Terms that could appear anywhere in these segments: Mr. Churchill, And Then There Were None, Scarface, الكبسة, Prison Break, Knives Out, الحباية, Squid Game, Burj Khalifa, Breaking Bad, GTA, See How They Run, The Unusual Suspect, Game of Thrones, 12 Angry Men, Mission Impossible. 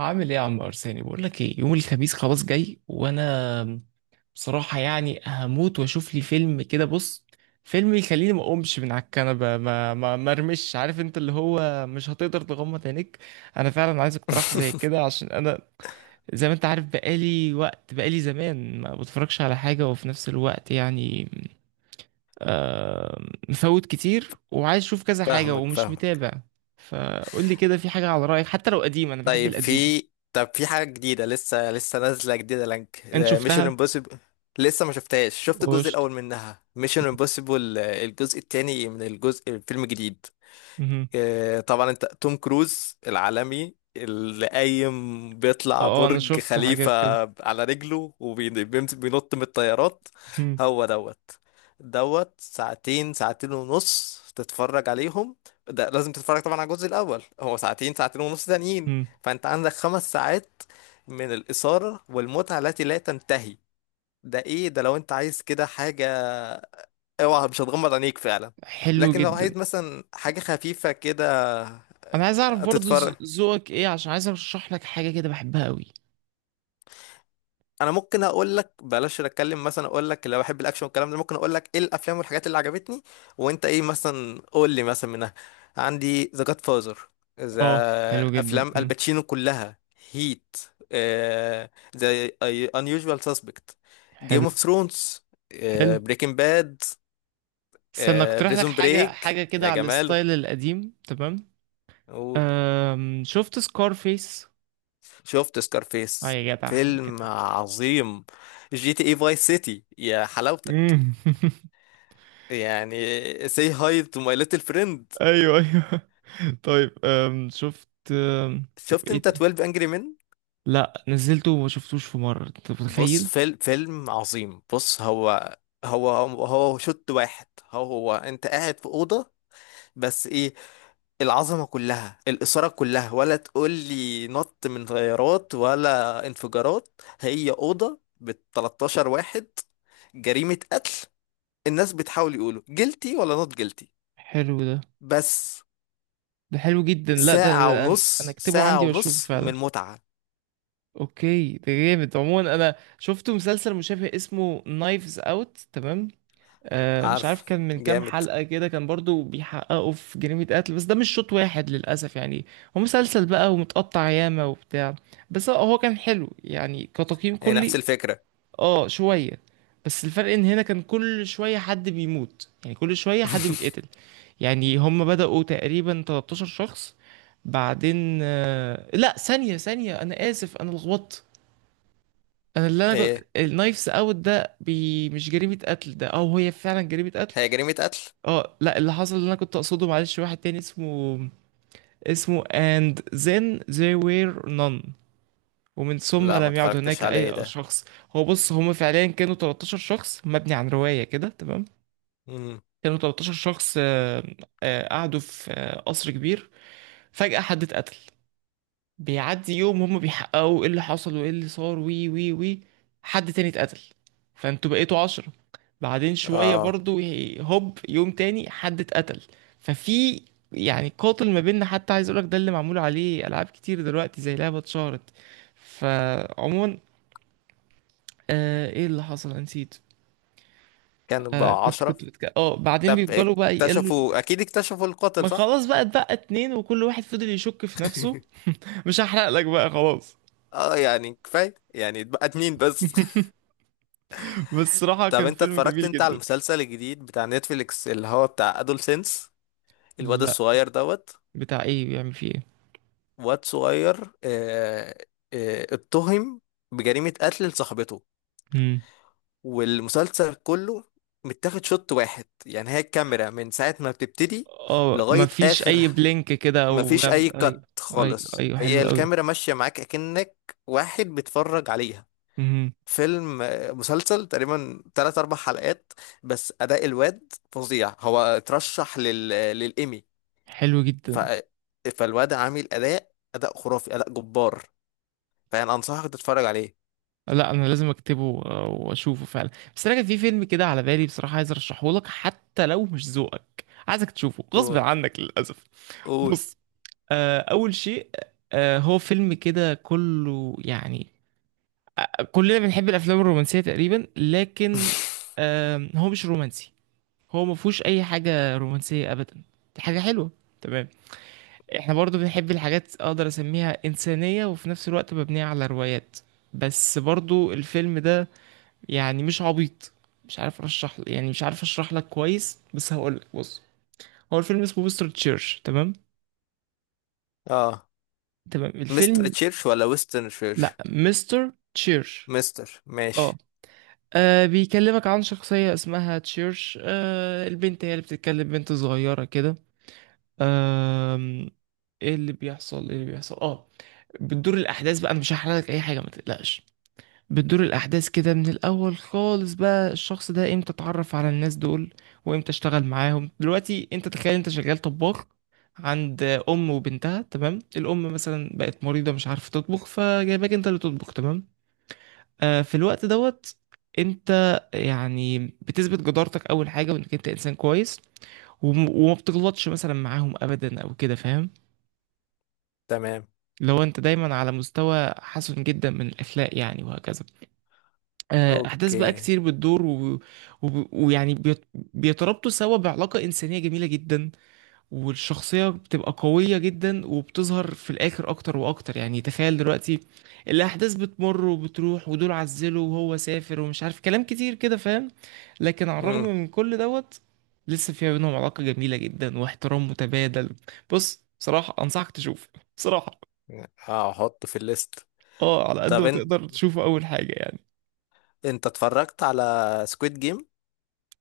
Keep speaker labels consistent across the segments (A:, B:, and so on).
A: عامل ايه يا عم ارساني؟ بقول لك ايه، يوم الخميس خلاص جاي وانا بصراحه يعني هموت واشوف لي فيلم كده. بص، فيلم يخليني ما اقومش من على الكنبه، ما ارمش، عارف انت اللي هو مش هتقدر تغمض عينيك. انا فعلا عايز اقتراح زي كده، عشان انا زي ما انت عارف بقالي وقت بقالي زمان ما بتفرجش على حاجه وفي نفس الوقت يعني آه مفوت كتير وعايز اشوف كذا حاجه
B: فاهمك
A: ومش
B: فاهمك.
A: متابع. فقول لي كده، في حاجه على رايك، حتى لو قديم انا بحب
B: طيب
A: القديم.
B: في طب في حاجة جديدة، لسه نازلة جديدة لانك
A: انت
B: ميشن
A: شفتها؟
B: امبوسيبل. لسه ما شفتهاش، شفت الجزء
A: قشطة.
B: الأول منها. ميشن امبوسيبل الجزء التاني، من الجزء الفيلم الجديد.
A: مهم.
B: طبعا انت توم كروز العالمي اللي قايم بيطلع
A: انا
B: برج
A: شفت
B: خليفة
A: حاجات كده.
B: على رجله وبينط من الطيارات.
A: مهم.
B: هو دوت دوت ساعتين، ساعتين ونص تتفرج عليهم. ده لازم تتفرج طبعا على الجزء الأول، هو ساعتين، ساعتين ونص تانيين.
A: مهم.
B: فانت عندك 5 ساعات من الإثارة والمتعة التي لا تنتهي. ده ايه ده؟ لو انت عايز كده حاجة اوعى مش هتغمض عينيك فعلا.
A: حلو
B: لكن لو
A: جدا.
B: عايز مثلا حاجة خفيفة كده
A: انا عايز اعرف برضو
B: هتتفرج،
A: ذوقك ايه، عشان عايز ارشح لك حاجة كده بحبها قوي.
B: انا ممكن اقول لك. بلاش اتكلم مثلا، اقول لك لو بحب الاكشن والكلام ده، ممكن اقول لك ايه الافلام والحاجات اللي عجبتني. وانت ايه مثلا؟ قول لي مثلا منها. عندي ذا جاد فازر، ذا
A: اه حلو جدا.
B: افلام
A: مم.
B: الباتشينو كلها، هيت، ذا انيوجوال سسبكت، جيم
A: حلو.
B: اوف ثرونز،
A: حلو،
B: بريكنج باد،
A: استنى اقترح لك
B: بريزون
A: حاجة
B: بريك،
A: كده
B: يا
A: على
B: جماله.
A: الستايل القديم، تمام.
B: قول.
A: شفت سكارفيس؟
B: شفت
A: اه
B: سكارفيس،
A: يا جدع يا جدع.
B: فيلم عظيم. جي تي اي فاي سيتي، يا حلاوتك.
A: مم.
B: يعني سي هاي تو ماي ليتل فريند.
A: ايوه ايوه. طيب شفت طب
B: شفت
A: ايه
B: انت
A: ده؟
B: 12 انجري مين؟
A: لا نزلته وما شفتوش في مرة، انت
B: بص،
A: متخيل؟
B: فيلم عظيم. بص، هو هو شوت واحد. هو انت قاعد في اوضه، بس ايه، العظمه كلها، الاثاره كلها، ولا تقول لي نط من طيارات ولا انفجارات. هي اوضه ب 13 واحد، جريمه قتل، الناس بتحاول يقولوا جلتي ولا نوت جلتي.
A: حلو ده.
B: بس
A: ده حلو جدا. لا، ده
B: ساعة
A: ده انا
B: ونص،
A: اكتبه
B: ساعة
A: عندي واشوفه
B: ونص
A: فعلا.
B: من متعة.
A: اوكي، ده جامد. عموما انا شفت مسلسل مشابه اسمه نايفز اوت، تمام؟ آه مش عارف
B: عارف،
A: كان من كام
B: جامد.
A: حلقة كده، كان برضو بيحققوا في جريمة قتل بس ده مش شوط واحد للأسف يعني. هو مسلسل بقى ومتقطع ياما وبتاع، بس هو كان حلو يعني كتقييم
B: هي نفس
A: كلي.
B: الفكرة.
A: اه شوية. بس الفرق ان هنا كان كل شوية حد بيموت، يعني كل شوية حد بيتقتل. يعني هم بدأوا تقريبا 13 شخص. بعدين لا، ثانية ثانية، أنا آسف أنا لخبطت. أنا اللي أنا كنت
B: ايه،
A: النايفز أوت ده مش جريمة قتل، ده أو هي فعلا جريمة قتل.
B: هي جريمة قتل.
A: أه لا، اللي حصل اللي أنا كنت أقصده معلش، واحد تاني اسمه، and then there were none، ومن ثم
B: لا، ما
A: لم يعد
B: اتفرجتش
A: هناك
B: عليه
A: أي
B: ده.
A: شخص. هو بص هم فعليا كانوا 13 شخص مبني عن رواية كده، تمام؟
B: امم.
A: كانوا 13 شخص، قعدوا في قصر كبير. فجأة حد اتقتل. بيعدي يوم هم بيحققوا ايه اللي حصل وايه اللي صار، وي وي وي حد تاني اتقتل. فانتوا بقيتوا 10. بعدين شوية
B: اه.
A: برضو هوب يوم تاني حد اتقتل. ففي يعني قاتل ما بيننا. حتى عايز اقولك ده اللي معمول عليه العاب كتير دلوقتي زي لعبة اتشهرت. فعموما ايه اللي حصل، أنا نسيت.
B: كان بقى
A: كنت
B: عشرة.
A: كنت بعدين
B: طب
A: بيفضلوا بقى يقلوا.
B: اكتشفوا، اكيد اكتشفوا القاتل
A: ما
B: صح؟
A: خلاص بقى اتبقى اتنين وكل واحد فضل يشك في نفسه. مش هحرق لك بقى خلاص.
B: اه يعني كفاية، يعني اتبقت مين بس؟
A: بس صراحة
B: طب
A: كان
B: انت
A: فيلم
B: اتفرجت
A: جميل
B: انت على
A: جدا.
B: المسلسل الجديد بتاع نتفليكس اللي هو بتاع ادول سينس؟ الواد
A: لا،
B: الصغير دوت.
A: بتاع ايه؟ بيعمل فيه ايه؟
B: واد صغير، اتهم بجريمة قتل لصاحبته.
A: امم.
B: والمسلسل كله متاخد شوت واحد، يعني هي الكاميرا من ساعة ما بتبتدي
A: اه
B: لغاية
A: مفيش
B: آخر.
A: اي بلينك كده او
B: مفيش أي
A: ايوه.
B: كات
A: ايوه
B: خالص،
A: ايوه
B: هي
A: حلو قوي.
B: الكاميرا ماشية معاك أكنك واحد بيتفرج عليها.
A: امم.
B: فيلم، مسلسل، تقريبا تلات أربع حلقات. بس أداء الواد فظيع، هو اترشح لل... آه، للإيمي.
A: حلو جدا.
B: ف... آه، فالواد عامل أداء، أداء خرافي، أداء جبار، فاهم؟ انصحك تتفرج عليه.
A: لا انا لازم اكتبه واشوفه فعلا. بس انا كان في فيلم كده على بالي بصراحه، عايز ارشحه لك حتى لو مش ذوقك، عايزك تشوفه غصب
B: قول،
A: عنك للاسف.
B: قول.
A: بص، اول شيء، هو فيلم كده كله يعني. كلنا بنحب الافلام الرومانسيه تقريبا، لكن هو مش رومانسي. هو ما فيهوش اي حاجه رومانسيه ابدا. دي حاجه حلوه، تمام. احنا برضو بنحب الحاجات اقدر اسميها انسانيه وفي نفس الوقت مبنيه على روايات. بس برضو الفيلم ده يعني مش عبيط. مش عارف ارشح، يعني مش عارف اشرح لك كويس، بس هقول لك. بص، هو الفيلم اسمه مستر تشيرش، تمام؟
B: اه،
A: تمام
B: مستر
A: الفيلم.
B: تشيرش ولا ويسترن
A: لا،
B: تشيرش؟
A: مستر تشيرش.
B: مستر، ماشي.
A: اه. بيكلمك عن شخصية اسمها تشيرش. البنت هي اللي بتتكلم، بنت صغيرة كده. أم... ايه اللي بيحصل، ايه اللي بيحصل. اه، بتدور الاحداث بقى، انا مش هحرق لك اي حاجه ما تقلقش. بتدور الاحداث كده من الاول خالص بقى، الشخص ده امتى اتعرف على الناس دول وامتى اشتغل معاهم. دلوقتي انت تخيل انت شغال طباخ عند ام وبنتها، تمام؟ الام مثلا بقت مريضه مش عارفه تطبخ، فجايباك انت اللي تطبخ، تمام. في الوقت دوت انت يعني بتثبت جدارتك اول حاجه، وانك انت انسان كويس وما بتغلطش مثلا معاهم ابدا او كده، فاهم؟
B: تمام.
A: لو انت دايما على مستوى حسن جدا من الاخلاق يعني، وهكذا. احداث
B: اوكي.
A: بقى كتير بتدور ويعني بيتربطوا سوا بعلاقة انسانية جميلة جدا. والشخصية بتبقى قوية جدا وبتظهر في الاخر اكتر واكتر. يعني تخيل دلوقتي الاحداث بتمر وبتروح، ودول عزلوا وهو سافر ومش عارف، كلام كتير كده فاهم. لكن على الرغم
B: امم.
A: من كل دوت لسه في بينهم علاقة جميلة جدا واحترام متبادل. بص بصراحة انصحك تشوف. بصراحة
B: هحطه في الليست.
A: اه على قد
B: طب
A: ما
B: انت
A: تقدر تشوفه اول حاجه يعني.
B: انت اتفرجت على سكويد جيم،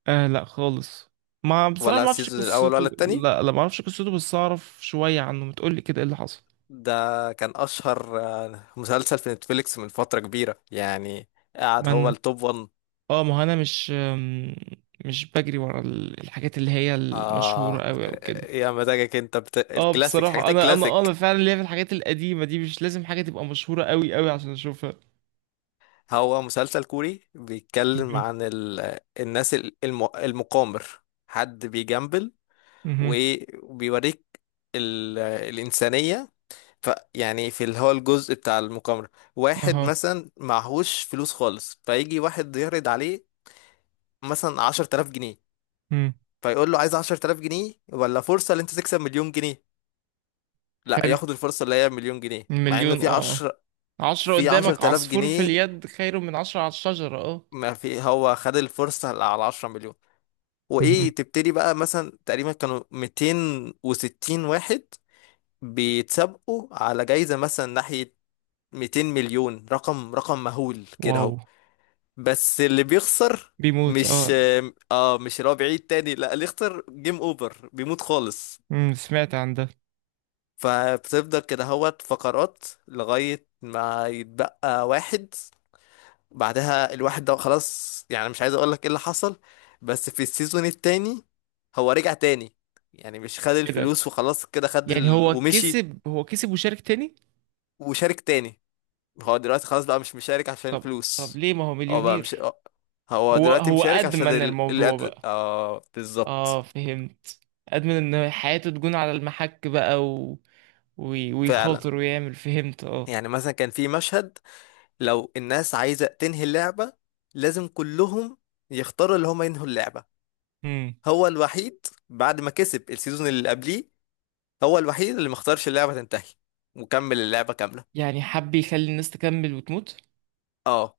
A: آه لا خالص، ما بصراحه
B: ولا
A: ما اعرفش
B: السيزون الاول ولا
A: قصته،
B: التاني؟
A: لا لا ما اعرفش قصته، بس اعرف شويه عنه، ما تقول لي كده ايه اللي حصل.
B: ده كان اشهر مسلسل في نتفليكس من فترة كبيرة يعني، قاعد
A: ما
B: هو
A: انا،
B: التوب 1.
A: اه ما هو انا مش مش بجري ورا الحاجات اللي هي المشهوره
B: اه،
A: قوي او كده.
B: يا مزاجك انت
A: اه
B: الكلاسيك،
A: بصراحه
B: حاجات
A: انا
B: الكلاسيك.
A: فعلا ليا في الحاجات القديمه دي، مش لازم حاجه تبقى مشهوره قوي قوي عشان اشوفها.
B: هو مسلسل كوري بيتكلم
A: مهم.
B: عن الناس المقامر، حد بيجامبل
A: مهم.
B: وبيوريك الإنسانية. ف... يعني في اللي هو الجزء بتاع المقامرة. واحد
A: اها.
B: مثلا معهوش فلوس خالص، فيجي واحد يعرض عليه مثلا 10 تلاف جنيه.
A: مم.
B: فيقول له، عايز 10 تلاف جنيه ولا فرصة اللي انت تكسب 1 مليون جنيه؟ لا،
A: حلو.
B: ياخد الفرصة اللي هي 1 مليون جنيه، مع ان
A: مليون،
B: في
A: اه
B: عشر،
A: اه، عشرة
B: في عشر
A: قدامك،
B: تلاف
A: عصفور في
B: جنيه
A: اليد خير من عشرة على الشجرة، اه.
B: ما في، هو خد الفرصة على 10 مليون.
A: مهم.
B: وايه، تبتدي بقى. مثلا تقريبا كانوا 260 واحد بيتسابقوا على جايزة مثلا ناحية 200 مليون، رقم مهول كده
A: واو.
B: اهو. بس اللي بيخسر،
A: بيموت
B: مش،
A: اه.
B: اه مش اللي هو بعيد تاني، لا، اللي يخسر جيم اوفر، بيموت خالص.
A: امم، سمعت عن ده.
B: فبتفضل كده اهوت فقرات لغاية ما يتبقى واحد. بعدها الواحد ده خلاص، يعني مش عايز اقول لك ايه اللي حصل. بس في السيزون التاني هو رجع تاني، يعني مش خد
A: ايه ده؟
B: الفلوس وخلاص كده، خد
A: يعني هو
B: ومشي،
A: كسب؟ هو كسب وشارك تاني؟
B: وشارك تاني. هو دلوقتي خلاص بقى مش مشارك عشان
A: طب،
B: الفلوس.
A: ليه، ما هو
B: هو بقى مش
A: مليونير.
B: هو
A: هو
B: دلوقتي
A: هو
B: مشارك عشان
A: أدمن الموضوع بقى.
B: اه
A: اه
B: بالظبط،
A: فهمت. أدمن ان حياته تكون على المحك بقى
B: فعلا.
A: ويخاطر ويعمل، فهمت. اه.
B: يعني مثلا كان في مشهد، لو الناس عايزة تنهي اللعبة لازم كلهم يختاروا اللي هم ينهوا اللعبة.
A: امم،
B: هو الوحيد بعد ما كسب السيزون اللي قبليه، هو الوحيد اللي ما اختارش اللعبة تنتهي، وكمل اللعبة كاملة.
A: يعني حب يخلي الناس تكمل وتموت.
B: اه،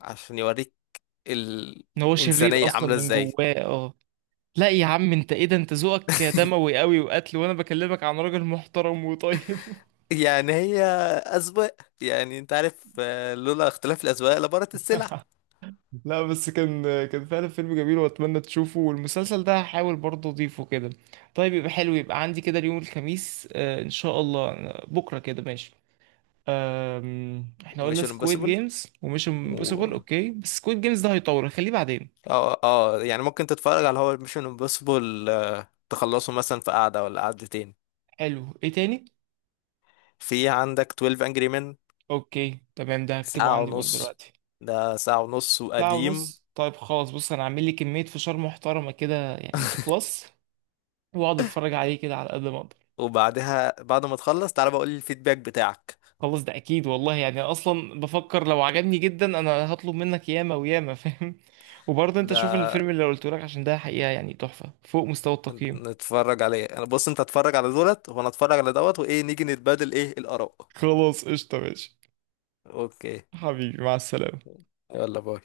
B: عشان يوريك
A: ان هو شرير
B: الإنسانية
A: اصلا
B: عاملة
A: من
B: ازاي.
A: جواه اه. لا يا عم، انت ايه ده؟ انت ذوقك دموي قوي وقتل وانا بكلمك عن راجل محترم وطيب.
B: يعني هي أذواق، يعني انت عارف، لولا اختلاف الأذواق لبارت السلع.
A: لا بس كان فعلا فيلم جميل واتمنى تشوفه. والمسلسل ده هحاول برضه اضيفه كده. طيب يبقى حلو، يبقى عندي كده اليوم الخميس، ان شاء الله، بكره كده ماشي. احنا قلنا
B: ميشن
A: سكويد
B: امبوسيبل
A: جيمز ومش
B: و
A: امبوسيبل، اوكي، بس سكويد جيمز ده هيطول، خليه بعدين.
B: اه يعني ممكن تتفرج على، هو ميشن امبوسيبل تخلصه مثلا في قعدة ولا قعدتين.
A: حلو، ايه تاني؟
B: في عندك 12 انجري مان،
A: اوكي تمام، ده هكتبه
B: ساعة
A: عندي برضه
B: ونص،
A: دلوقتي.
B: ده ساعة ونص
A: ساعة
B: وقديم.
A: ونص، طيب خلاص. بص انا عامل لي كمية فشار محترمة كده يعني ما تخلص، واقعد اتفرج عليه كده على قد ما اقدر.
B: وبعدها بعد ما تخلص تعالى بقول لي الفيدباك بتاعك.
A: خلاص، ده اكيد والله. يعني أنا اصلا بفكر لو عجبني جدا انا هطلب منك ياما وياما فاهم. وبرضه انت شوف
B: ده
A: الفيلم اللي قلته لك عشان ده حقيقة يعني تحفة فوق مستوى التقييم.
B: نتفرج عليه. انا بص، انت اتفرج على دولت وانا اتفرج على دوت، وايه نيجي نتبادل ايه الاراء.
A: خلاص قشطة ماشي.
B: اوكي.
A: حبيبي، مع السلامة.
B: يلا باي.